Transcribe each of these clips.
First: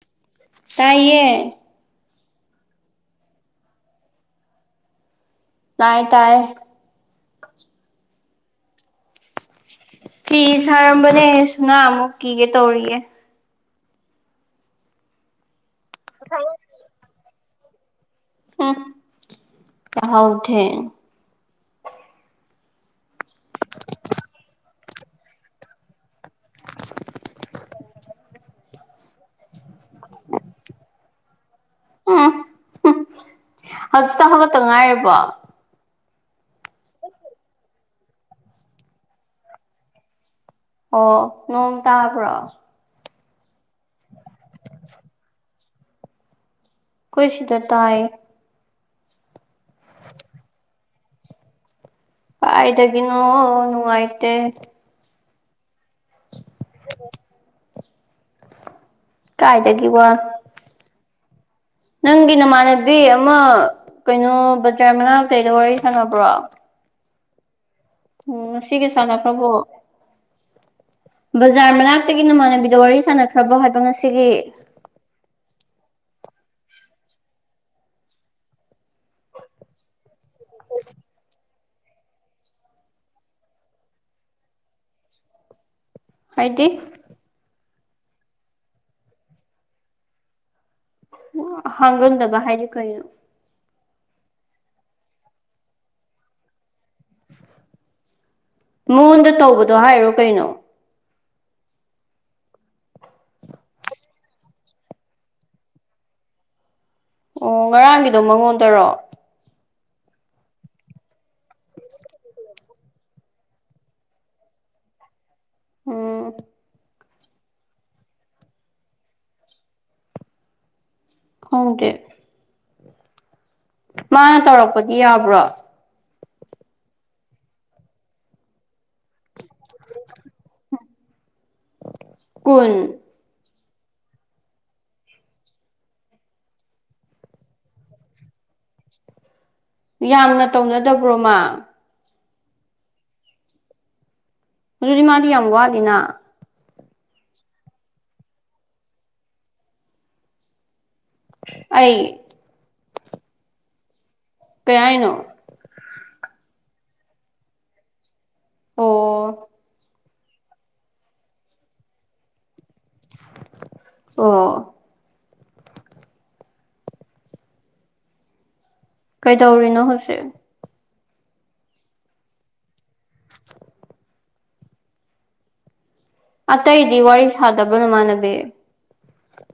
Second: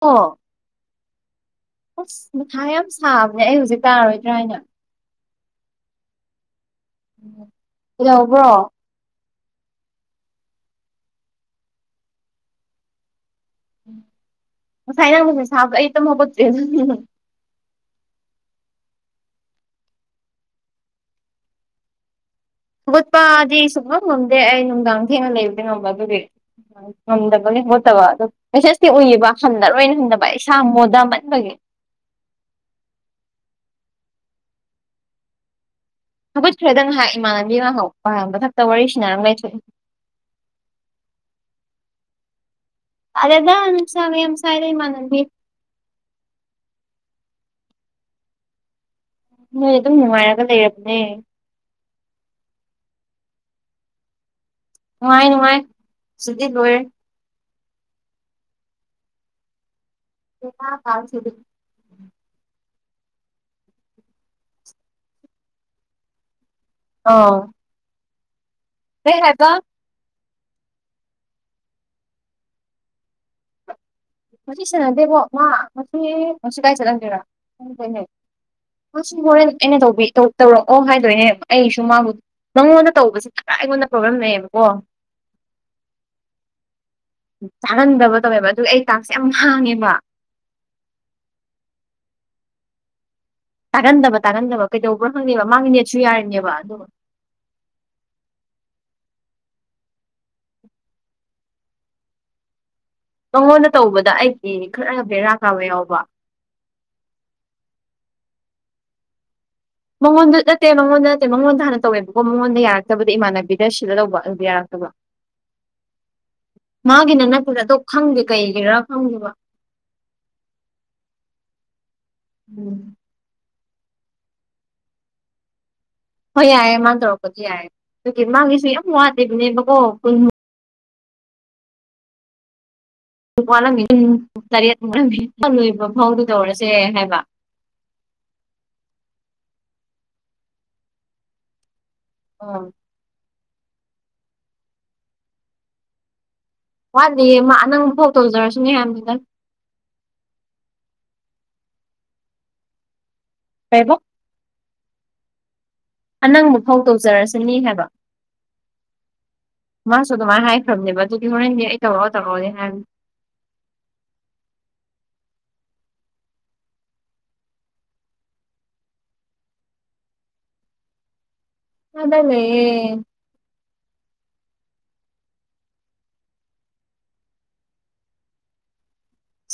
ꯑꯣ ꯇꯥꯏꯌꯦ ꯑꯁ ꯃꯊꯥ ꯌꯥꯝ ꯁꯥꯕꯅꯦ ꯑꯩ ꯍꯧꯖꯤꯛ ꯇꯥꯔꯣꯏꯗ꯭ꯔꯥ ꯍꯥꯏꯅ ꯇꯥꯏ ꯇꯥꯏ ꯌꯧꯕ꯭ꯔꯣ ꯐꯤ ꯁꯥꯔꯝꯕꯅꯦ ꯁꯅꯥꯃꯨꯛ ꯀꯤꯒꯦ ꯇꯧꯔꯤꯌꯦ ꯉꯁꯥꯏ ꯅꯪꯅ ꯃꯦꯁꯦꯁ ꯊꯥꯕꯗ ꯑꯩ ꯇꯨꯝ ꯍꯧꯒꯠꯇ꯭ꯔꯤ [unintelligible] ꯎ ꯌꯥꯍꯧꯊꯦꯡ ꯍꯧꯒꯠꯄꯗꯤ ꯁꯨꯡꯉꯝ ꯉꯝꯗꯦ ꯑꯩ ꯅꯨꯡꯗꯥꯡ ꯊꯦꯡꯅ ꯂꯩꯕꯗꯤ ꯉꯝꯕ ꯑꯗꯨꯗꯤ ꯉꯝꯗꯕꯒꯤ ꯍꯧꯒꯠꯇꯕ ꯑꯗꯨ ꯃꯦꯁꯦꯁꯇꯤ ꯎꯏꯌꯦꯕ ꯍꯟꯗꯔꯣꯏꯅ ꯍꯪꯗꯕ ꯏꯁꯥ ꯃꯣꯗꯃꯟꯕꯒꯤ ꯎꯝ [unintelligible] ꯍꯧꯖꯤꯛꯇ ꯍꯧꯒꯠꯇ ꯉꯥꯏꯔꯤꯕꯣ ꯍꯧꯒꯠꯈ꯭ꯔꯦꯗ ꯉꯥꯏꯍꯥꯛ ꯏꯃꯥꯟꯅꯕꯤ ꯉꯥꯍꯥꯛ [unintelligible] ꯃꯊꯛꯇ ꯋꯥꯔꯤ ꯁꯥꯟꯅꯔꯝꯕꯩ ꯊꯣꯛꯏ ꯑꯣ ꯅꯣꯡ ꯇꯥꯕ꯭ꯔꯣ ꯇꯥꯗꯦꯗꯥ ꯅꯨꯡꯁꯥꯒ ꯌꯥꯝ ꯁꯥꯏꯗ ꯏꯃꯥꯟꯅꯕꯤ ꯈꯣꯏ ꯁꯤꯗ ꯇꯥꯏꯌꯦ ꯅꯣꯏ ꯑꯗꯨꯝ ꯅꯨꯡꯉꯥꯏꯔꯒ ꯂꯩꯔꯕꯅꯦ ꯀꯥꯏꯗꯒꯤꯅꯣ ꯅꯨꯡꯉꯥꯏꯇꯦ ꯅꯨꯡꯉꯥꯏ ꯅꯨꯡꯉꯥꯏ ꯁꯤꯗꯤ ꯂꯣꯏꯔꯦ ꯀꯥꯏꯗꯒꯤ ꯋꯥ [unintelligible] ꯅꯪꯒꯤ ꯅꯃꯥꯟꯅꯕꯤ ꯑꯃ ꯀꯩꯅꯣ ꯕꯖꯥꯔ ꯃꯅꯥꯛꯇꯩꯗꯣ ꯋꯥꯔꯤ ꯁꯥꯟꯅꯕ꯭ꯔꯣ꯫ ꯑ ꯎꯝ ꯉꯁꯤꯒꯤ ꯁꯥꯟꯅꯈ꯭ꯔꯕꯣ ꯕꯖꯥꯔ ꯃꯅꯥꯛꯇꯒꯤ ꯅꯃꯥꯟꯅꯕꯤꯗꯣ ꯋꯥꯔꯤ ꯁꯥꯟꯅꯈ꯭ꯔꯕꯣ ꯍꯥꯏꯕ ꯉꯁꯤꯒꯤ ꯉꯁꯤ ꯁꯥꯟꯅꯗꯦꯕꯣ ꯃꯥ ꯃꯁꯤ ꯃꯁꯤ ꯀꯥꯏ ꯆꯠꯂꯝꯗꯣꯏꯔꯥ [unintelligible] ꯃꯥꯁꯨ ꯍꯣꯔꯦꯟ ꯑꯩꯅꯕꯤ ꯇꯧꯔꯛꯑꯣ ꯍꯥꯏꯗꯣꯏꯅꯦꯕ ꯑꯩꯁꯨ ꯃꯥꯕꯨ ꯅꯪꯉꯣꯟꯗ ꯇꯧꯕꯁꯤ ꯈꯔ ꯑꯩꯉꯣꯟꯗ ꯄ꯭ꯔꯣꯕ꯭ꯂꯦꯝ ꯂꯩꯌꯦꯕꯀꯣ ꯍꯥꯏꯗꯤ ꯆꯥꯍꯟꯗꯕ ꯇꯧꯋꯦꯕ ꯑꯗꯨ ꯑꯩ ꯇꯥꯛꯁꯦ ꯌꯥꯝ ꯍꯥꯡꯉꯦꯕ ꯍꯥꯡꯒꯟꯗꯕ ꯍꯥꯏꯗꯤ ꯀꯩꯅꯣ ꯇꯥꯒꯟꯗꯕ ꯇꯥꯒꯟꯗꯕ ꯀꯩꯗꯧꯕ꯭ꯔꯥ ꯈꯪꯉꯦꯕ ꯃꯥꯡꯒꯤ ꯅꯦꯠꯁꯨ ꯌꯥꯔꯤꯅꯦꯕ ꯑꯗꯨꯒ ꯃꯉꯣꯟꯗ ꯇꯧꯕꯗꯣ ꯍꯥꯏꯔꯣ ꯀꯩꯅꯣ ꯅꯪꯉꯣꯟꯗ ꯇꯧꯕꯗ ꯑꯩꯗꯤ ꯈꯔ ꯕꯦꯔꯥ ꯀꯥꯕ ꯌꯥꯎꯕ ꯑꯣ ꯉꯔꯥꯡꯒꯤꯗꯣ ꯃꯉꯣꯟꯗꯧꯔꯣꯑꯣ ꯃꯉꯣꯟꯗ ꯅꯠꯇꯦ ꯃꯉꯣꯟꯗ ꯅꯠꯇꯦ ꯃꯉꯣꯟꯗ ꯍꯥꯟꯅ ꯇꯧꯋꯦꯕꯀꯣ ꯃꯉꯣꯟꯗ ꯌꯥꯔꯛꯇꯕꯗꯤ ꯏꯃꯥꯟꯅꯕꯤꯗ ꯁꯤꯜꯂ ꯂꯧꯕ ꯑꯗꯨꯗ ꯌꯥꯔꯛꯇꯕ ꯎꯝ ꯃꯥꯒꯤꯅ ꯅꯠꯇꯗ ꯑꯗꯣ ꯈꯪꯗꯦ ꯀꯩꯒꯤꯔꯥ ꯈꯪꯗꯦꯕ ꯈꯪꯗꯦ ꯎꯝ ꯃꯥꯅ ꯇꯧꯔꯛꯄꯗꯤ ꯌꯥꯕ꯭ꯔꯣ ꯍꯣꯏ ꯌꯥꯏꯦ ꯃꯥꯅ ꯇꯧꯔꯛꯄꯗꯤ ꯌꯥꯏꯦ ꯑꯗꯨꯒꯤ ꯃꯥꯒꯤꯁꯨ ꯌꯥꯝ ꯋꯥꯗꯦꯕꯅꯦꯕꯀꯣ ꯀꯨꯟ ꯀꯜ ꯂꯝꯃꯤ ꯄꯨꯡ ꯇꯔꯦꯠꯃꯨꯛ ꯂꯣꯏꯕ ꯐꯥꯎꯗꯨ ꯇꯧꯔꯁꯦ ꯍꯥꯏꯕ ꯌꯥꯝꯅ ꯇꯧꯅꯗꯕ꯭ꯔꯣꯃ [inaudible] ꯑꯗꯨꯗꯤ ꯃꯥꯗꯤ ꯌꯥꯝ ꯋꯥꯠꯂꯤꯅ ꯋꯥꯠꯂꯤ ꯃꯥ ꯅꯪ ꯐꯥꯎ ꯇꯧꯖꯔꯁꯨꯅꯦ ꯍꯥꯏꯅꯤꯗꯪ ꯑꯩ ꯀꯕꯣ ꯀꯩ ꯍꯥꯏꯅꯣ ꯑꯅꯪꯕ ꯐꯥꯎ ꯇꯧꯖꯔꯁꯤꯅꯤ ꯍꯥꯏꯕ ꯑꯣ ꯃꯥꯁꯨ ꯑꯗꯨꯃꯥꯏꯅ ꯍꯥꯏꯈ꯭ꯔꯕꯅꯦꯕ ꯑꯗꯨꯗꯤ ꯍꯣꯔꯦꯟꯗꯤ ꯑꯩ ꯇꯧꯔꯛꯑꯣ ꯇꯧꯔꯛꯑꯣꯅꯦ ꯍꯥꯏꯕ ꯑꯣ ꯀꯩꯗꯧꯔꯤꯅꯣ ꯍꯧꯖꯤꯛ ꯑꯗꯂꯦ ꯑꯇꯩꯗꯤ ꯋꯥꯔꯤ ꯁꯥꯗꯕ꯭ꯔ ꯅꯃꯥꯟꯅꯕꯤ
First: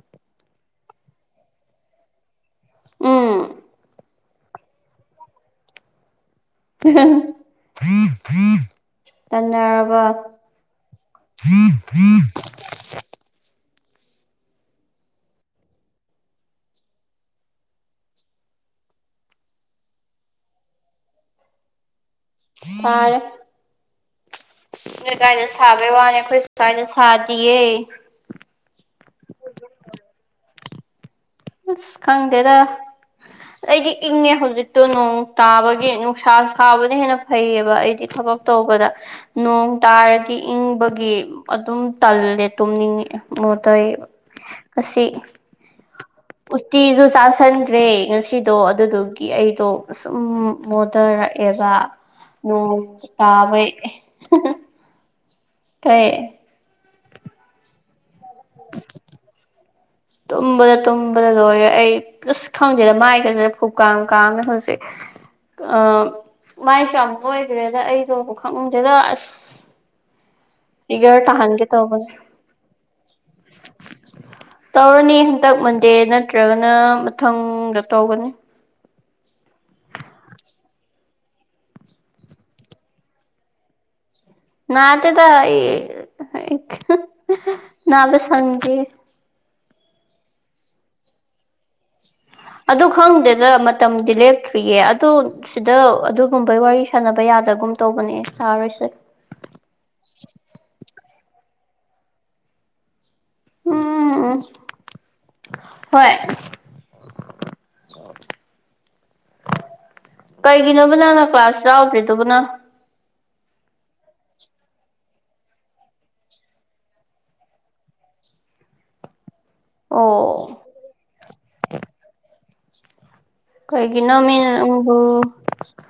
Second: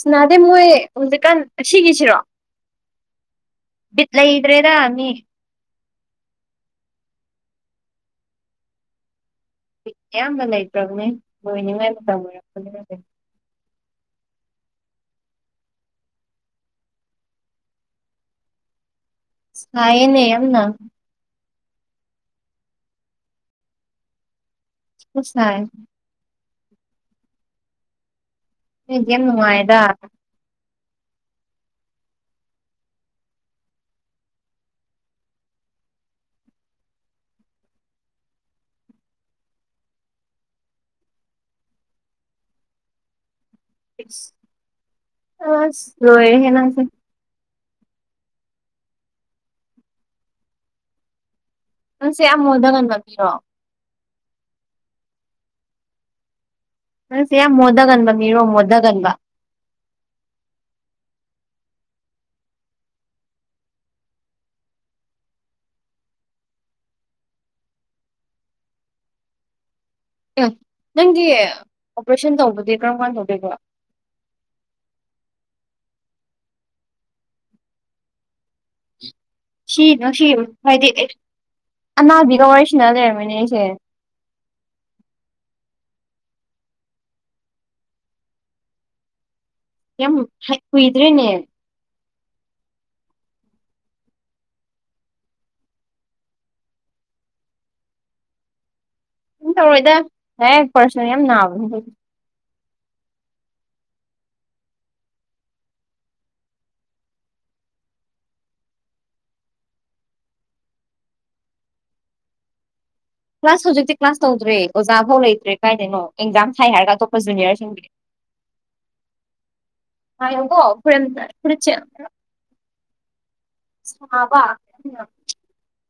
ꯁꯅꯥꯗꯦ ꯃꯣꯏ ꯍꯧꯖꯤꯀꯥꯟ ꯑꯁꯤꯒꯤꯒꯤꯁꯤꯔꯣ ꯎꯝ ꯄꯠ ꯂꯩꯗ꯭ꯔꯦꯗ ꯃꯤ [inaudible] ꯕꯤꯠ ꯇꯪꯅꯔꯕ ꯑꯌꯥꯝꯕ ꯂꯩꯇ꯭ꯔꯕꯅꯦ ꯂꯣꯏꯅꯤꯡꯉꯥꯏ [inaudible] [unintelligible] ꯁꯥꯔꯦ ꯀꯥꯏꯗ ꯁꯥꯏ ꯁꯥꯕꯩ ꯋꯥꯅꯦ ꯑꯩꯈꯣꯏ ꯁꯥꯏꯗ ꯁꯥꯗꯤꯌꯦ ꯌꯥꯝ ꯅꯨꯡꯉꯥꯏꯗ ꯁ ꯈꯪꯗꯦꯗ ꯑꯩꯗꯤ ꯏꯪꯉꯦ ꯍꯧꯖꯤꯛꯇꯣ ꯅꯣꯡ ꯇꯥꯕꯒꯤ ꯅꯨꯡꯁꯥ ꯁꯥꯕꯅ ꯍꯦꯟꯅ ꯐꯩꯌꯦꯕ ꯑꯩꯗꯤ ꯊꯕꯛ ꯇꯧꯕꯗ ꯅꯣꯡ ꯇꯥꯔꯗꯤ ꯏꯪꯕꯒꯤ ꯑꯗꯨꯝ ꯇꯜꯂꯦ ꯇꯨꯝꯅꯤꯡꯉꯛꯑꯦ [unintelligible] ꯑꯁꯤ ꯑꯁ ꯂꯣꯏꯔꯦꯍꯦ ꯅꯪꯁꯦ ꯎꯇꯤꯁꯨ ꯁꯥꯥꯁꯟ꯭ꯔꯦ [inaudible] ꯑꯩꯗꯣ ꯑꯗꯨꯗꯨꯒꯤ ꯑꯩꯗꯣ ꯁꯨꯝ ꯃꯣꯟꯗꯔꯛꯑꯦꯕ ꯅꯪꯁꯦ ꯌꯥꯝ ꯅꯣꯡ ꯃꯣꯗꯒꯟꯕ ꯃꯤꯔꯣ ꯇꯥꯕꯩ ꯇ [inaudible] ꯅꯪꯁꯦ ꯌꯥꯝ ꯃꯣꯗꯒꯟꯕ ꯃꯤꯔꯣ ꯃꯣꯗꯒꯟꯕ [inaudible] ꯇꯨꯝꯕꯗ ꯇꯨꯝꯕꯗ ꯂꯣꯏꯔꯦ ꯑꯩ ꯑꯁ ꯈꯪꯗꯦꯗ ꯃꯥꯏꯒꯁꯦ ꯐꯨ ꯀꯥꯝ ꯀꯥꯝꯃꯦ ꯍꯧꯖꯤꯛ ꯑ ꯃꯥꯏꯁꯨ ꯌꯥꯝ ꯅꯣꯏꯈ꯭ꯔꯦꯗ ꯑꯩꯗꯣ ꯈꯪꯗꯦꯗ ꯑꯁ ꯅꯪꯗꯤ ꯐꯤꯒꯔ ꯇꯥꯍꯟꯒꯦ ꯇꯧꯕꯅꯦ ꯑꯣꯄꯔꯦꯁꯟ ꯇꯧꯕꯗꯤ ꯀꯔꯝ ꯀꯥꯟ ꯇꯧꯗꯣꯢꯕ ꯇꯧꯔꯅꯤ ꯍꯟꯗꯛ ꯃꯟꯗꯦ ꯅꯠꯇ꯭ꯔꯒꯅ ꯃꯊꯪꯗ ꯇꯧꯒꯅꯤ ꯁꯤ ꯉꯁꯤ ꯍꯥꯏꯗꯤ ꯑꯅꯥꯕꯤꯒ ꯋꯥꯔꯤꯁꯤꯅ ꯂꯩꯔꯝꯃꯅꯦ ꯑꯩꯁꯦ [inaudible] ꯅꯥꯗꯦꯗ ꯑꯩ ꯅꯥꯕ ꯁꯪꯗꯦ ꯌꯥꯝ ꯀꯨꯏꯗ꯭ꯔꯦꯅꯦ ꯑꯗꯨ ꯈꯪꯗꯦꯗ ꯃꯇꯝꯗꯤ ꯂꯦꯞꯇ꯭ꯔꯤꯌꯦ ꯑꯗꯨ ꯁꯤꯗ ꯑꯗꯨꯒꯨꯝꯕꯩ ꯋꯥꯔꯤ ꯁꯥꯟꯅꯕ ꯌꯥꯗꯒꯨꯝ ꯇꯧꯕꯅꯦ ꯁꯥꯔꯣꯏꯁꯦ ꯀꯝ ꯇꯧꯔꯣꯏꯗ ꯍꯦꯛ ꯄꯔꯁꯅꯦ ꯌꯥꯝ ꯅꯥꯕꯅꯦ [inaudible] ꯎꯝ ꯍꯣꯏ ꯀꯩꯒꯤꯅꯣꯕ ꯅꯪꯅ ꯀ꯭ꯂꯥꯁ ꯌꯥꯎꯗ꯭ꯔꯤꯗꯨꯕꯨꯅ ꯀ꯭ꯂꯥꯁ ꯍꯧꯖꯤꯛꯇꯤ ꯀ꯭ꯂꯥꯁ ꯇꯧꯗ꯭ꯔꯦ ꯑꯣꯖꯥ ꯐꯥꯎ ꯂꯩꯇ꯭ꯔꯦ ꯀꯥꯏꯗꯩꯅꯣ ꯑꯦꯛꯖꯥꯝ ꯊꯥꯏ ꯍꯥꯏꯔꯒ ꯑꯇꯣꯞꯄ ꯖꯨꯅꯤꯌꯔꯁꯤꯡꯗꯤ [inaudible] ꯑꯣ [unintelligible] ꯐꯨꯔꯤꯠ ꯑꯝꯇꯥ ꯐꯨꯔꯤꯠꯁꯦ ꯑꯝꯇꯥ ꯀꯩꯒꯤꯅꯣꯃꯤ ꯅꯪꯕꯨ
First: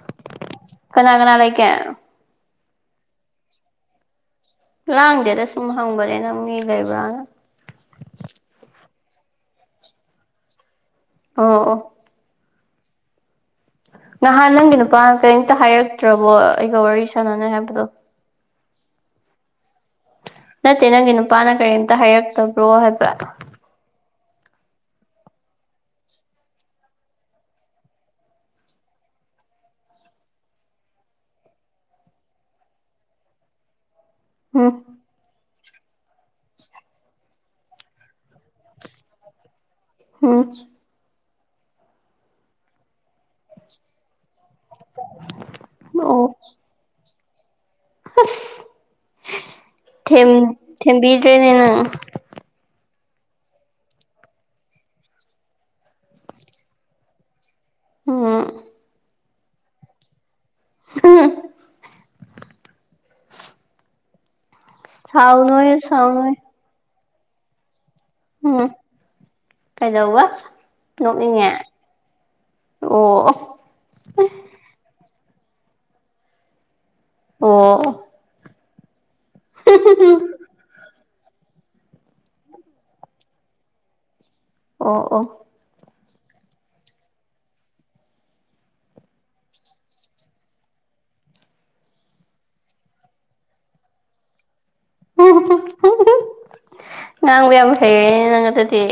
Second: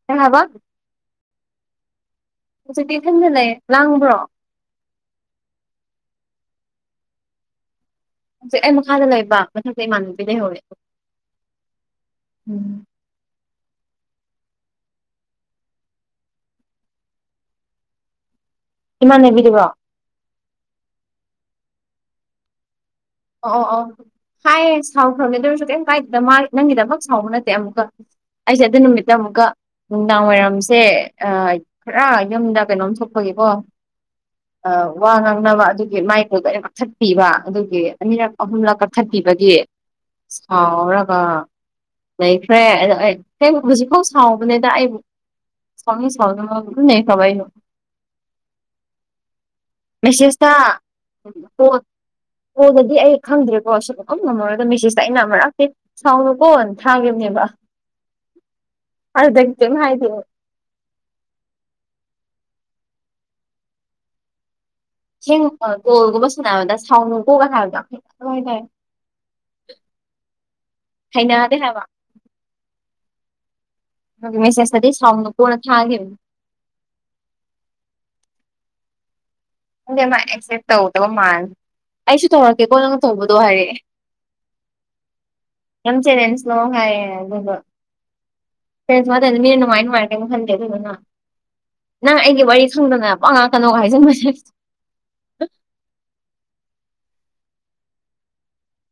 ꯀꯩ ꯍꯥꯏꯕ ꯀꯅꯥ ꯀꯅꯥ ꯂꯩꯒꯦ ꯍꯧꯖꯤꯛꯇꯤ ꯏꯊꯟꯇ ꯂꯩꯌꯦ ꯂꯥꯡꯕ꯭ꯔꯣ ꯂꯥꯡꯗꯦꯗ ꯁꯨꯝ ꯍꯪꯕꯅꯦ ꯅꯪ ꯃꯤ ꯂꯩꯕ꯭ꯔꯥꯅ ꯍꯧꯖꯤꯛ ꯑꯩ ꯃꯈꯥꯗ ꯂꯩꯕ ꯃꯊꯛꯇ ꯏꯃꯥꯟꯅꯕꯤ ꯂꯩꯍꯧꯋꯦ ꯑꯣ ꯑꯣ ꯎꯝ ꯅꯍꯥꯟ ꯅꯪꯒꯤ ꯅꯨꯄꯥꯅ ꯀꯩꯝꯇ ꯍꯥꯏꯔꯛꯇ꯭ꯔꯕꯣ ꯑꯩꯒ ꯋꯥꯔꯤ ꯁꯥꯟꯅꯅꯤ ꯍꯥꯏꯕꯗꯣ ꯏꯃꯥꯟꯅꯕꯤꯗꯨꯔꯣ ꯅꯠꯇꯦ ꯅꯪꯒꯤ ꯅꯨꯄꯥꯅ ꯀꯔꯤꯝꯇ ꯍꯥꯏꯔꯛꯇꯕ꯭ꯔꯣ ꯍꯥꯏꯕ ꯑꯣ ꯑꯣ ꯑꯣ ꯍꯥꯏꯌꯦ ꯁꯥꯎꯈ꯭ꯔꯕꯅꯦ ꯑꯗꯨꯁꯨ ꯀꯩꯝ ꯀꯥꯏꯗꯦꯗ ꯃꯥ ꯅꯪꯒꯤꯗꯃꯛ ꯁꯥꯎꯕ ꯅꯠꯇꯦ ꯑꯃꯨꯛꯀ ꯑꯩꯁꯦ ꯑꯗꯨ ꯅꯨꯃꯤꯠꯇ ꯑꯃꯨꯛꯀ ꯅꯨꯡꯗꯥꯡ ꯋꯥꯏꯔꯝꯁꯦ ꯑ ꯈꯔ ꯌꯨꯝꯗ ꯀꯩꯅꯣꯝ ꯊꯣꯛꯄꯒꯤꯀꯣ ꯑ ꯎꯝ ꯋꯥ ꯉꯥꯡꯅꯕ ꯑꯗꯨꯒꯤ ꯃꯥꯏ ꯀꯣꯜꯗꯣ ꯑꯩꯅ ꯀꯛꯊꯠꯄꯤꯕ ꯑꯗꯨꯒꯤ ꯑꯅꯤꯔꯛ ꯑꯍꯨꯝꯂꯛ ꯀꯛꯊꯠꯄꯤꯕꯒꯤ ꯎꯝ ꯁꯥꯎꯔꯒ ꯂꯩꯈ꯭ꯔꯦ ꯑꯗꯣ ꯑꯩ ꯍꯌꯦꯡ ꯍꯧꯖꯤꯛꯐꯥꯎ ꯁꯥꯎꯕꯅꯤꯗ ꯑꯩꯕꯨ ꯁꯥꯎꯅꯤꯡ ꯑꯣ ꯁꯥꯎꯖꯅꯣ ꯄꯨꯟꯅꯍꯦꯛ ꯇꯧꯔꯩꯅꯨ ꯊꯦꯝ ꯃꯦꯁꯦꯁꯇ ꯊꯦꯝꯕꯤꯗ꯭ꯔꯦꯅꯦ ꯅꯪ ꯀꯣꯜ ꯀꯣꯜꯗꯗꯤ ꯑꯩ ꯈꯪꯗ꯭ꯔꯦꯀꯣ ꯁꯨꯉꯝ ꯉꯝꯃꯔꯣꯢꯕ ꯃꯦꯁꯦꯁꯇ ꯑꯩꯅ ꯑꯃꯔꯛꯇꯤ ꯁꯥꯎꯅꯨꯀꯣ ꯊꯥꯈꯤꯕꯅꯦꯕ ꯎꯝ ꯑꯗꯨꯗꯒꯤ ꯀꯩꯝ ꯍꯥꯏꯗꯦ ꯍꯎꯝ ꯊꯦꯡꯅ ꯁꯥꯎꯅꯣꯍꯦ ꯀꯣꯜꯒꯨꯝꯕ ꯁꯥꯎꯅꯣꯍꯦ ꯁꯥꯟꯅꯗ ꯁꯥꯎꯅꯨꯀꯣꯒ ꯍꯥꯏꯕꯗꯣ ꯍꯥꯏꯇꯥꯔꯦ ꯎꯝ ꯀꯩꯗꯧꯕ ꯅꯣꯛꯅꯤꯡꯉꯦ ꯍꯩꯅꯗꯦ ꯍꯥꯏꯕ ꯑꯣ ꯑꯣ ꯃꯦꯁꯦꯁꯇꯗꯤ ꯁꯥꯎꯅꯨꯀꯣꯅ ꯊꯥꯒꯤꯕꯅꯦ ꯑꯣ ꯑꯣ ꯈꯪꯗꯦ ꯃꯥ ꯑꯦꯛꯁꯦꯞ ꯇꯧꯗꯕ ꯃꯥꯜꯂꯦ ꯑꯩꯁꯨ ꯇꯧꯔꯛꯀꯦꯀꯣ ꯅꯪꯅ ꯇꯧꯕꯗꯣ ꯍꯥꯏꯔꯛꯑꯦ ꯑꯣ ꯑꯣ ꯌꯥꯝ ꯆꯦꯂꯦꯟꯁꯂꯣ ꯍꯥꯏꯌꯦ ꯑꯗꯨꯒ ꯀꯩꯅꯣ ꯁꯨꯃꯥꯏ ꯇꯩꯗꯣ ꯃꯤꯅ ꯅꯨꯡꯉꯥꯏ ꯅꯨꯡꯉꯥꯏꯔꯣꯏ ꯀꯩꯏꯝ ꯈꯟꯗꯦ ꯑꯗꯨꯗꯨꯅ ꯅꯪ ꯑꯩꯒꯤ ꯋꯥꯔꯤ ꯈꯪꯗꯅ ꯄꯪꯉꯥꯡ ꯉꯥꯡꯉꯛꯀꯅꯣꯒ ꯍꯥꯏꯖꯟꯕꯁꯦ [unintelligible] ꯉꯥꯡꯕ ꯌꯥꯝ ꯍꯩꯔꯦꯅꯦ ꯅꯪ ꯑꯗꯨꯗꯤ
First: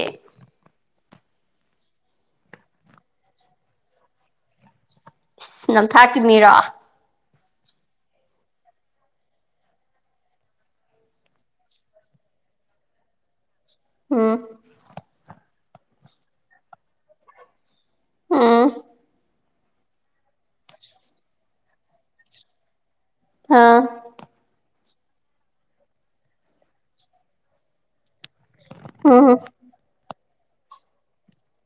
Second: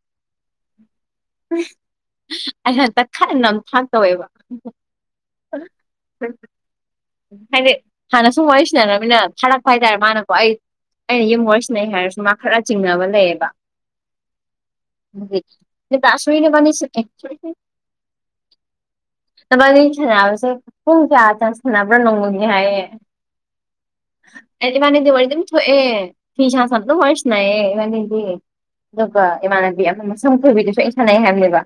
ꯑꯩ ꯍꯟꯇꯛ ꯈꯔ ꯅꯝꯊꯥꯛ ꯇꯧꯋꯦꯕ ꯅꯝꯊꯥꯛꯀꯤ ꯃꯤꯔꯣ ꯍꯥꯏꯗꯤ ꯍꯥꯟꯅ ꯁꯨꯝ ꯋꯥꯔꯤ ꯁꯅꯔꯃꯤꯅ ꯊꯥꯔꯛꯄ ꯍꯥꯏꯇꯥꯔꯦ ꯃꯥꯅꯀꯣ ꯑꯩ ꯑꯩꯅ ꯌꯨꯝ ꯋꯥꯔꯤ ꯁꯥꯟꯅꯩ ꯍꯥꯏꯔꯁꯨ ꯃꯥ ꯈꯔ ꯆꯤꯡꯅꯕ ꯂꯩꯌꯦꯕ ꯍꯨꯝ ꯅꯤꯇꯥꯁꯣꯔꯤ ꯅꯣꯏꯕꯥꯅꯤꯁꯤ ꯀꯩ ꯎꯝ ꯅꯕꯥꯅꯤ ꯁꯥꯟꯅꯕꯁꯦ ꯄꯨꯡ ꯀꯌꯥ ꯇ ꯁꯥꯟꯅꯕ꯭ꯔꯥ ꯅꯣꯡꯃꯒꯤ ꯍꯥꯏꯌꯦ ꯍꯥꯥ ꯑꯩ ꯏꯕꯥꯅꯤꯗꯤ ꯋꯥꯔꯤ ꯗꯨꯝ ꯊꯣꯛꯑꯦ ꯐꯤ ꯁꯥ ꯁꯥꯅ ꯑꯗꯨꯝ ꯋꯥꯔꯤ ꯁꯟꯅꯩꯌꯦ ꯏꯕꯥꯅꯤꯗꯤ ꯑꯗꯨꯒ ꯏꯃꯥꯟꯅꯕꯤ ꯑꯃ ꯃꯁꯝ ꯈꯣꯏꯕꯤꯗꯁꯨ ꯑꯩ ꯁꯥꯟꯅꯩ ꯍꯥꯏꯕꯅꯦꯕ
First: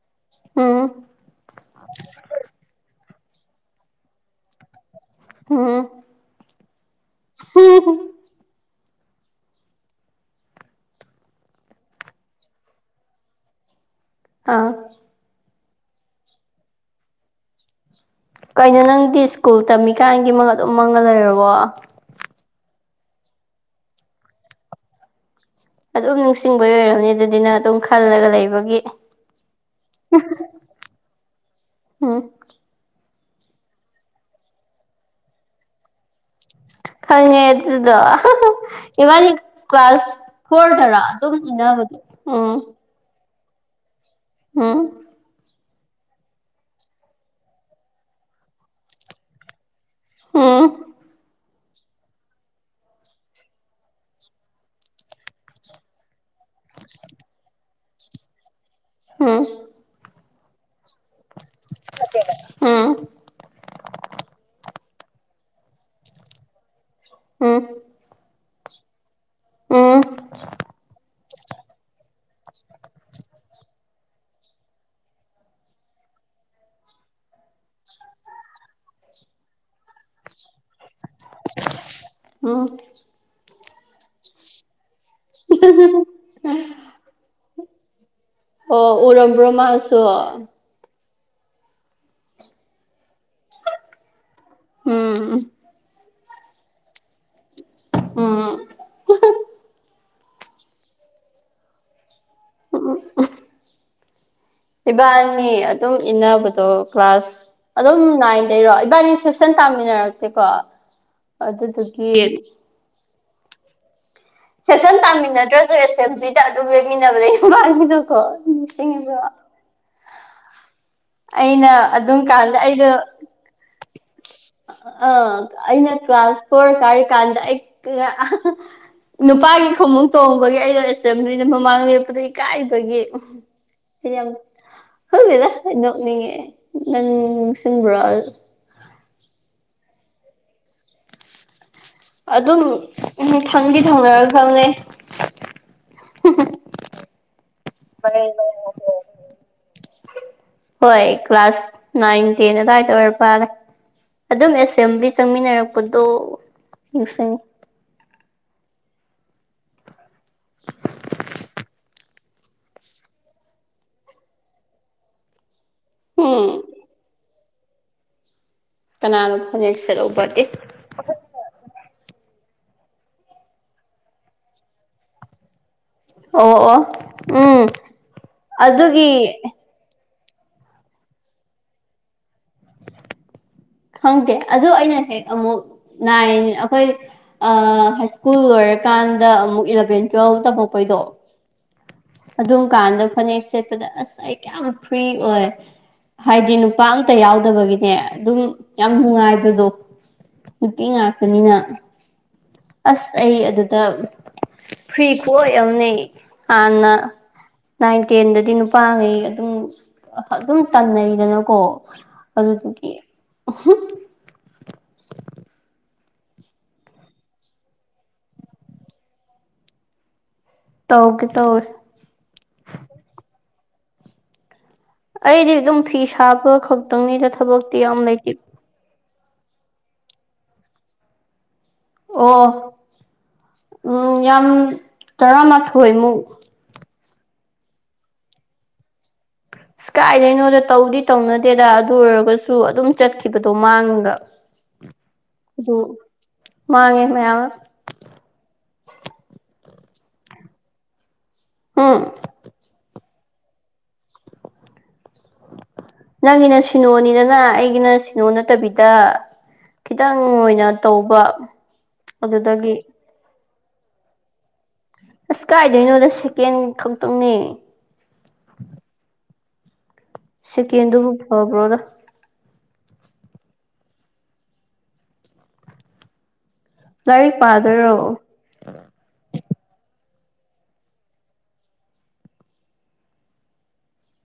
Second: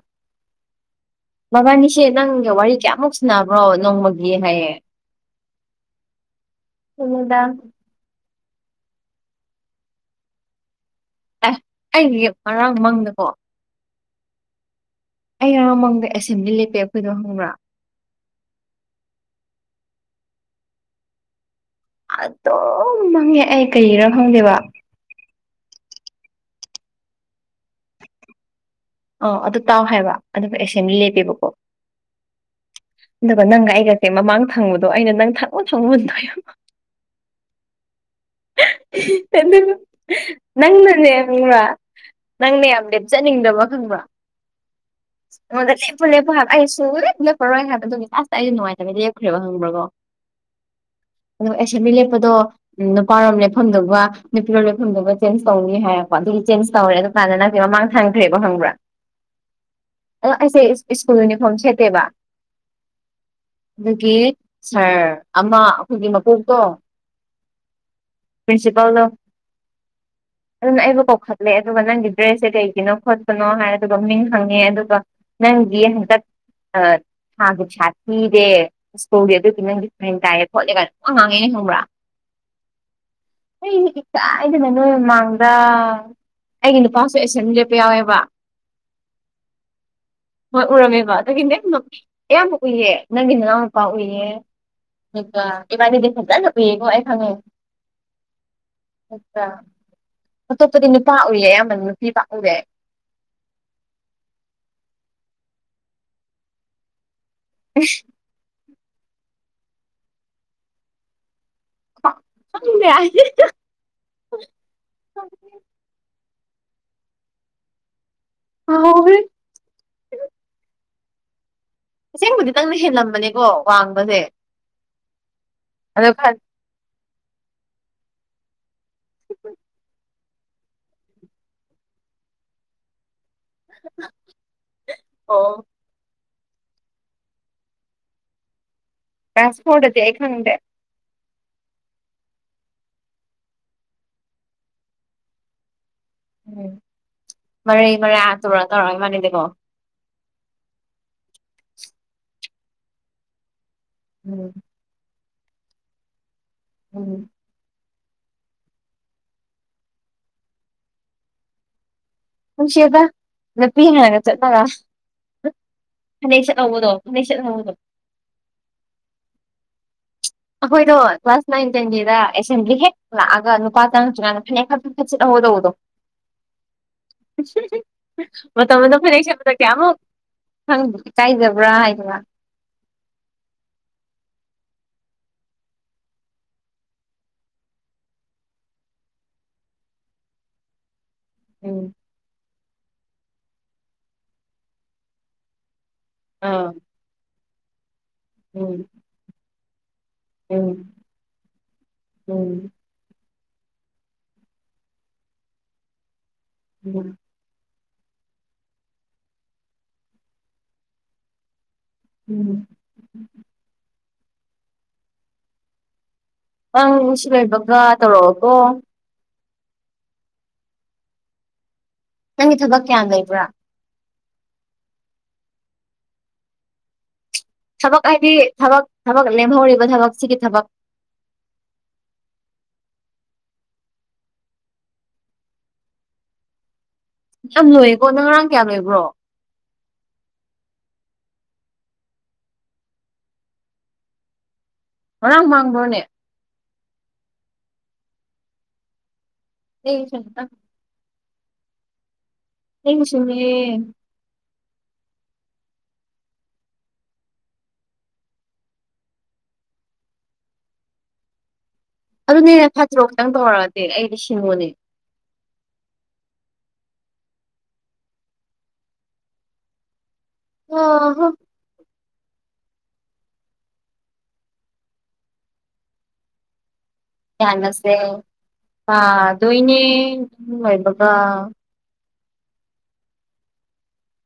ꯃꯕꯥꯅꯤꯁꯦ ꯅꯪꯒ ꯋꯥꯔꯤ ꯀꯌꯥꯃꯨꯛ ꯁꯟꯅꯕ꯭ꯔꯣ ꯅꯣꯡꯃꯒꯤ ꯍꯥꯏꯌꯦ ꯎꯝ [unintelligible] ꯑꯦ ꯑꯩꯒꯤ ꯉꯔꯥꯡ ꯃꯪꯗꯀꯣ ꯑꯥ ꯑꯩ ꯉꯔꯥꯡ ꯃꯡꯗ ꯑꯦꯁꯦꯝꯕ꯭ꯂꯤ ꯂꯦꯞꯄꯦ ꯑꯩꯈꯣꯏꯗꯣ ꯈꯪꯕ꯭ꯔꯥ ꯀꯩꯅꯣ ꯅꯪꯗꯤ ꯁ꯭ꯀꯨꯜ ꯇꯝꯃꯤ ꯀꯥꯟꯒꯤ ꯃꯪ ꯑꯗꯨꯝ ꯃꯪꯉ ꯂꯩꯔꯕꯣ ꯑꯗꯨꯝ ꯃꯪꯉꯦ ꯑꯩ ꯀꯩꯔꯥ ꯈꯪꯗꯦꯕ ꯑꯗꯨꯝ ꯅꯤꯡꯁꯤꯡꯕꯒꯤ ꯑꯣꯏꯔꯝꯅꯤ ꯑꯗꯨꯗꯤ ꯅꯪ ꯑꯗꯨꯝ ꯈꯜꯂꯒ ꯂꯩꯕꯒꯤ ꯑ ꯑꯗꯨ ꯇꯥꯎ ꯍꯥꯏꯕ ꯑꯗꯨꯒ ꯑꯦꯁꯦꯝꯕ꯭ꯂꯤ ꯂꯦꯞꯄꯦꯕꯀꯣ ꯎꯝ ꯑꯗꯨꯒ ꯅꯪꯒ ꯑꯩꯒꯁꯦ ꯃꯃꯥꯡ ꯊꯪꯕꯗꯣ ꯑꯩꯅ ꯅꯪ ꯊꯪꯉꯣ ꯊꯪꯉꯣꯅ [unintelligible] ꯈꯪꯉꯦ ꯑꯗꯨꯗꯣ ꯏꯕꯥꯅꯤ ꯑꯗꯨꯒ ꯀ꯭ꯂꯥꯁ ꯐꯣꯔꯗꯔ ꯅꯪꯅꯅꯦ ꯑꯗꯨꯝ ꯈꯪꯕ꯭ꯔ ꯏꯟꯅꯕꯗꯣ ꯎꯝ ꯅꯪꯅꯦ ꯌꯥꯝ ꯂꯦꯞ ꯆꯅꯤꯡꯗꯕ ꯈꯪꯕ꯭ꯔ ꯎꯝ [unintelligible] ꯑꯩꯉꯣꯟꯗ ꯂꯦꯞꯄꯨ ꯂꯦꯞꯄꯨ ꯍꯥꯏꯕ ꯑꯩ ꯁꯨꯡ ꯂꯦꯞ ꯂꯦꯞꯄꯔꯣꯏ ꯍꯥꯏꯕ ꯑꯗꯨꯒꯤ ꯂꯥꯁꯇ ꯑꯩꯁꯨ ꯉꯥꯏꯇꯕꯩ ꯂꯦꯞꯈ꯭ꯔꯦ ꯈꯪꯕ꯭ꯔꯀꯣ ꯎꯝ ꯑꯗꯨꯒ ꯑꯦꯁꯦꯝꯕ꯭ꯂꯤ ꯂꯦꯞꯄꯗꯣ ꯅꯨꯄꯥꯔꯣꯝ ꯂꯦꯞꯐꯝꯗꯨꯒ ꯅꯨꯄꯤꯔꯣꯝ ꯂꯦꯞꯐꯝꯗꯨꯒ ꯆꯦꯟꯖ ꯇꯧꯅꯤ ꯍꯥꯏꯔꯛ ꯄ ꯑꯗꯨꯒꯤ ꯆꯦꯟꯖ ꯇꯧꯔꯦ ꯑꯗꯨ ꯀꯥꯟꯗ ꯅꯪꯗꯤ ꯃꯃꯥꯡ ꯊꯪꯈ꯭ꯔꯦꯕ ꯈꯪꯕ꯭ꯔꯥ ꯎꯝ ꯑꯗꯣ ꯑꯩꯁꯦ ꯁ꯭ꯀꯨꯜ ꯌꯨꯅꯤꯐꯣꯔꯝ ꯁꯦꯠꯇꯦꯕ ꯑꯗꯨꯒꯤ ꯁꯥꯔ ꯑꯃ ꯑꯩꯈꯣꯏꯒꯤ ꯃꯀꯣꯛꯇꯣ ꯎꯝ ꯄ꯭ꯔꯤꯟꯁꯤꯄꯥꯜꯗꯣ ꯎꯝ ꯑꯗꯨꯅ ꯑꯩꯕꯨ ꯀꯧꯈꯠ ꯂꯦ ꯑꯗꯨꯒ ꯅꯪꯒꯤ ꯗ꯭ꯔꯦꯁꯁꯦ ꯀꯩꯒꯤꯅꯣ ꯈꯣꯠꯄꯅꯣ ꯍꯥꯏꯔꯦ ꯑꯗꯨꯒ ꯃꯤꯡ ꯍꯪꯉꯦ ꯑꯗꯨꯒ ꯅꯪ [unintelligible] ꯆꯠ ꯊꯥꯒꯤ ꯄꯩꯁꯥ ꯊꯤꯗꯦ ꯁ꯭ꯀꯨꯜꯒꯤ ꯑꯗꯨꯒꯤ ꯅꯪꯒꯤ [unintelligible] ꯇꯥꯏꯌꯦ ꯈꯣꯠꯂꯦ ꯀꯥꯏꯅ ꯄꯪꯉꯥꯡ ꯉꯥꯡꯉꯛꯑꯦ ꯈꯪꯕ꯭ꯔꯥ ꯎꯝ ꯑꯩꯁꯦ ꯏꯀꯥꯏꯗꯅ ꯅꯣꯏ ꯃꯃꯥꯡꯗ ꯑꯩꯒꯤ ꯅꯨꯄꯥꯁꯨ ꯑꯦꯁꯦꯝꯕ꯭ꯂꯤ ꯂꯦꯞꯄ ꯌꯥꯎꯋꯦꯕ ꯑꯣ ꯎꯔꯝꯕ꯭ꯔꯣ ꯃꯥꯁꯨ ꯍꯣꯏ ꯎꯔꯝꯃꯦꯕ ꯑꯗꯨꯒꯤꯅꯦ ꯅꯣꯛꯅꯤꯡ ꯑꯌꯥꯝꯕ ꯎꯏꯌꯦ ꯅꯪꯒꯤ ꯅꯅꯥꯎꯅꯨꯄꯥ ꯎꯏꯌꯦ ꯎꯝ ꯗꯨꯒ ꯏꯕꯥꯅꯤꯗꯤ ꯐꯖꯅ ꯎꯏꯌꯦꯀꯣ ꯑꯩ ꯈꯪꯉꯦ ꯎꯝ [unintelligible] ꯑꯇꯣꯞꯄꯗꯤ ꯅꯨꯄꯥ ꯎꯏꯌꯦ ꯑꯌꯥꯝꯕꯅ ꯅꯨꯄꯤ ꯄꯥꯛ ꯎꯗꯦ ꯏꯕꯥꯅꯤ ꯑꯗꯨꯝ ꯏꯟꯅꯕꯗꯣ ꯀ꯭ꯂꯥꯁ ꯑꯗꯨꯝ ꯅꯥꯏꯟꯗꯩꯔꯣ ꯏꯕꯥꯅꯤ ꯁꯦꯛꯁꯟ ꯇꯥꯃꯤꯟꯅꯔꯛꯇꯦꯀꯣ ꯑꯗꯨꯗꯨꯒꯤ ꯈꯪꯗꯦ [unintelligible] ꯁꯦꯁꯟ ꯇꯥꯃꯤꯟꯅꯗ꯭ꯔꯁꯨ ꯑꯦꯁꯦꯝꯕ꯭ꯂꯤꯗ ꯑꯗꯨꯝ ꯂꯦꯝꯃꯤꯟꯅꯕꯗꫭ ꯏꯕꯥꯅꯤꯁꯨꯀꯣ ꯀꯥꯎꯒ꯭ꯔꯦ ꯅꯤꯡꯁꯤꯡꯉꯤꯕ꯭ꯔꯣ ꯑꯩꯅ ꯑꯗꯨꯝ ꯑꯁꯦꯡꯕꯗꯤ ꯀꯥꯟꯗ ꯅꯪꯅ ꯍꯦꯜꯂꯝꯃꯕꯅꯦꯀꯣ ꯋꯥꯡꯕꯁꯦ ꯑ ꯑꯩꯅ ꯑꯗꯣ ꯈꯟ ꯀ꯭ꯂꯥꯁ ꯐꯣꯔ ꯀꯥꯔꯤ ꯀꯥꯟꯗ ꯅꯨꯄꯥꯒꯤ ꯈꯣꯡꯉꯨꯞ ꯇꯣꯡꯕꯒꯤ ꯑꯩꯗꯣ ꯑꯦꯁꯦꯝꯕ꯭ꯂꯤꯗ ꯃꯃꯥꯡ ꯂꯦꯞꯄꯗꯣ ꯏꯀꯥꯏꯕꯒꯤ ꯑꯩꯗꯤ ꯌꯥꯝ ꯈꯪꯗꯦꯗ ꯑꯣ ꯅꫭꯛꯅꯤꯡꯉꯦ ꯅꯪ ꯅꯤꯡꯁꯤꯡꯕ꯭ꯔꯣ ꯑ ꯀ꯭ꯂꯥꯁ ꯐꯣꯔꯗꯗꯤ ꯑꯩ ꯈꯪꯗꯦ ꯑꯗꯨꯝ ꯎꯝ ꯊꯪꯗꯤ ꯊꯪꯅꯔꯛꯈ꯭ꯔꯕꯅꯦ ꯎꯝ ꯃꯔꯩ ꯃꯔꯥ ꯇꯧꯔ ꯇꯧꯔꯒ ꯏꯕꯥꯅꯤꯗꯤꯀꯣ ꯍꯣꯏ ꯀ꯭ꯂꯥꯁ ꯅꯥꯏꯟ ꯇꯦꯟ ꯑꯗꯥꯏꯗ ꯑꫭꯏꯔ ꯃꯥꯜꯂꯦ ꯎꯝ ꯑꯗꯨꯝ ꯑꯦꯁꯦꯝꯕ꯭ꯂꯤ ꯆꯪꯃꯤꯟꯅꯔꯛꯄꯗꯣ ꯎꯝ ꯅꯤꯡꯁꯤꯡ ꯅꯨꯡꯁꯤꯌꯦꯗ ꯅꯨꯄꯤ ꯍꯥꯟꯅꯒ ꯆꯠꯄꯒ ꯐꯅꯦꯛ ꯎꯝ ꯁꯦꯠꯍꯧꯕꯗꯣ ꯐꯅꯦꯛ ꯁꯦꯠꯍꯧꯕꯗꯣ ꯀꯅꯥꯅꯣ ꯐꯅꯦꯛ ꯁꯦꯠꯂꯧꯕ ꯗꯤ ꯑꯩꯈꯣꯏꯗꯣ ꯀ꯭ꯂꯥꯁ ꯅꯥꯏꯟ ꯇꯦꯟꯒꯤꯗ ꯑꯦꯁꯦꯝꯕ꯭ꯂꯤ ꯍꯦꯛ ꯂꯥꯛꯑꯒ ꯅꯨꯄꯥ ꯆꯪꯉꯛꯇ꯭ꯔꯤ ꯀꯥꯟꯗ ꯐꯅꯦꯛ ꯐꯠ ꯐꯠ ꯁꯦꯠꯍꯧꯕ ꯇꯧꯕꯗꯣ ꯑꯣ ꯑꯣ ꯎꯝ ꯃꯇꯝ ꯑꯗꫭ ꯑꯗꯨꯒꯤ ꯐꯅꯦꯛ ꯁꯦꯠꯄꯗ ꯀꯌꯥꯃꯨꯛ ꯈꯪꯗꯦ ꯏꯀꯥꯏꯖꯕ꯭ꯔꯥ ꯍꯥꯏ [unintelligible] ꯈꯪꯗꯦ ꯑꯗꯨ ꯑꯩꯅ ꯍꯦꯛ ꯑꯃꯨꯛ ꯅꯥꯏꯟ ꯑꯩꯈꯣꯏ ꯍꯥꯏ ꯁ꯭ꯀꯨꯜ ꯑꯣꯏꯔꯀꯥꯟꯗ ꯑꯃꯨꯛ ꯏꯂꯚꯦꯟ ꯇꯨꯋꯦꯜꯕ ꯇꯝꯃꯛꯄꯩꯗꯣ ꯎꯝ ꯑꯗꯨꯝ ꯀꯥꯟꯗ ꯐꯅꯦꯛ ꯁꯦꯠꯄꯗ ꯑꯁ ꯑꯩ ꯀꯌꯥꯝ ꯐ꯭ꯔꯤ ꯑꯣꯏ ꯍꯥꯏꯗꯤ ꯑꯥ ꯅꯨꯄꯥ ꯑꯝꯇ ꯌꯥꯎꯗꯕꯒꯤꯅꯦ ꯑꯗꯨꯝ ꯎꯝ ꯌꯥꯝ ꯅꯨꯡꯉꯥꯏꯕꯗꯣ ꯎꯝ ꯅꯨꯄꯤ ꯉꯥꯛꯇꯅꯤꯅ ꯎꯝ ꯑꯁ ꯑꯩ ꯑꯗꯨꯗ ꯐ꯭ꯔꯤ ꯈꯨꯑꯣꯏ ꯑꯃꯅꯦ ꯍꯥꯟꯅ ꯍꯥꯟꯅ ꯎꯝ ꯅꯥꯏꯟ ꯇꯦꯟꯗꯗꯤ ꯅꯨꯄꯥꯉꯩ ꯑꯗꯨꯝ ꯑꯗꯨꯝ ꯇꯟꯅꯩꯗꯅꯀꯣ ꯎꯝ ꯑꯗꯨꯗꯒꯤ ꯅꯪ ꯑꯁꯤ ꯂꯣꯏꯕꯒ ꯇꯧꯔꯛꯑꯣꯀꯣ ꯇꯧꯔꯛꯀꯦ ꯇꯧꯔꯛꯀꯦ ꯅꯪꯒꯤ ꯊꯕꯛ ꯀꯌꯥꯝ ꯂꯩꯕ꯭ꯔꯥ ꯑꯩꯗꯤ ꯑꯗꯨꯝ ꯐꯤ ꯁꯥꯕ ꯈꯛꯇꯪꯅꯤꯗ ꯊꯕꯛ ꯊꯕꯛ ꯍꯥꯏꯗꯤ ꯊꯕꯛ ꯊꯕꯛ ꯂꯦꯝꯍꯧꯔꯤꯕ ꯊꯕꯛ ꯁꯤꯒꯤ ꯊꯕꯛ ꯑꯣ ꯎꯝ ꯌꯥꯝ ꯇꯔꯥꯃꯥꯊꯣꯏꯃꯨꯛ ꯌꯥꯝ ꯂꯣꯏꯌꯦꯀꯣ ꯅꯪ ꯉꯔꯥꯡ ꯀꯌꯥ ꯂꯣꯏꯕ꯭ꯔꯣ ꯑꯁ ꯀꯥꯏꯗꯩꯅꯣꯗ ꯇꯧꯗꯤ ꯇꯧꯅꯗꯦꯗ ꯑꯗꯨ ꯑꯣꯏꯔꯒꯁꯨ ꯑꯗꯨꯝ ꯆꯠꯈꯤꯕꯗꯣ ꯃꯥꯡꯑꯒ ꯉꯔꯥꯡ ꯑꯗꯨ ꯃꯥꯡꯕ꯭ꯔꯣꯅꯦ ꯃꯥꯥꯡꯉꯦ ꯃꯌꯥꯝ ꯑꯃ ꯑꯦꯁꯇ ꯎꯝ ꯑꯩꯒꯤꯁꯨꯅꯦ ꯅꯪꯒꯤꯅ ꯁꯤꯅꯣꯅꯤꯗꯅ ꯑꯩꯒꯤꯅ ꯁꯤꯅꯣ ꯅꯠꯇꯕꯤꯗ ꯈꯤꯇꯪ ꯑꯣꯏꯅ ꯇꯧꯕ ꯑꯗꯨꯗꯒꯤ ꯑꯗꯨꯅꯦꯅꯦ ꯐꯥꯖꯔꯣꯛ ꯈꯤꯇꯪ ꯇꯧꯔꯛꯑꯗꯤ ꯑꯩꯗꯤ ꯁꯤꯉꯣꯅꯦ ꯑꯁ ꯀꯥꯏꯗꯣꯏꯅꯣꯗ ꯁꯦꯀꯦꯟ ꯈꯛꯇꯪꯅꯦ ꯁꯤ ꯀꯦꯟꯗꯨꯕꯨ ꯐꯕ꯭ꯔꯗ ꯂꯥꯏꯔꯤꯛ ꯄꯥꯗꯣꯏꯔꯣ ꯌꯥꯅꯁꯦ ꯑꯗꯨꯣꯏꯅꯦ ꯄꯥꯗꫭꯏꯅꯦ ꯑꯁꯤ ꯂꫭꯏꯕꯒ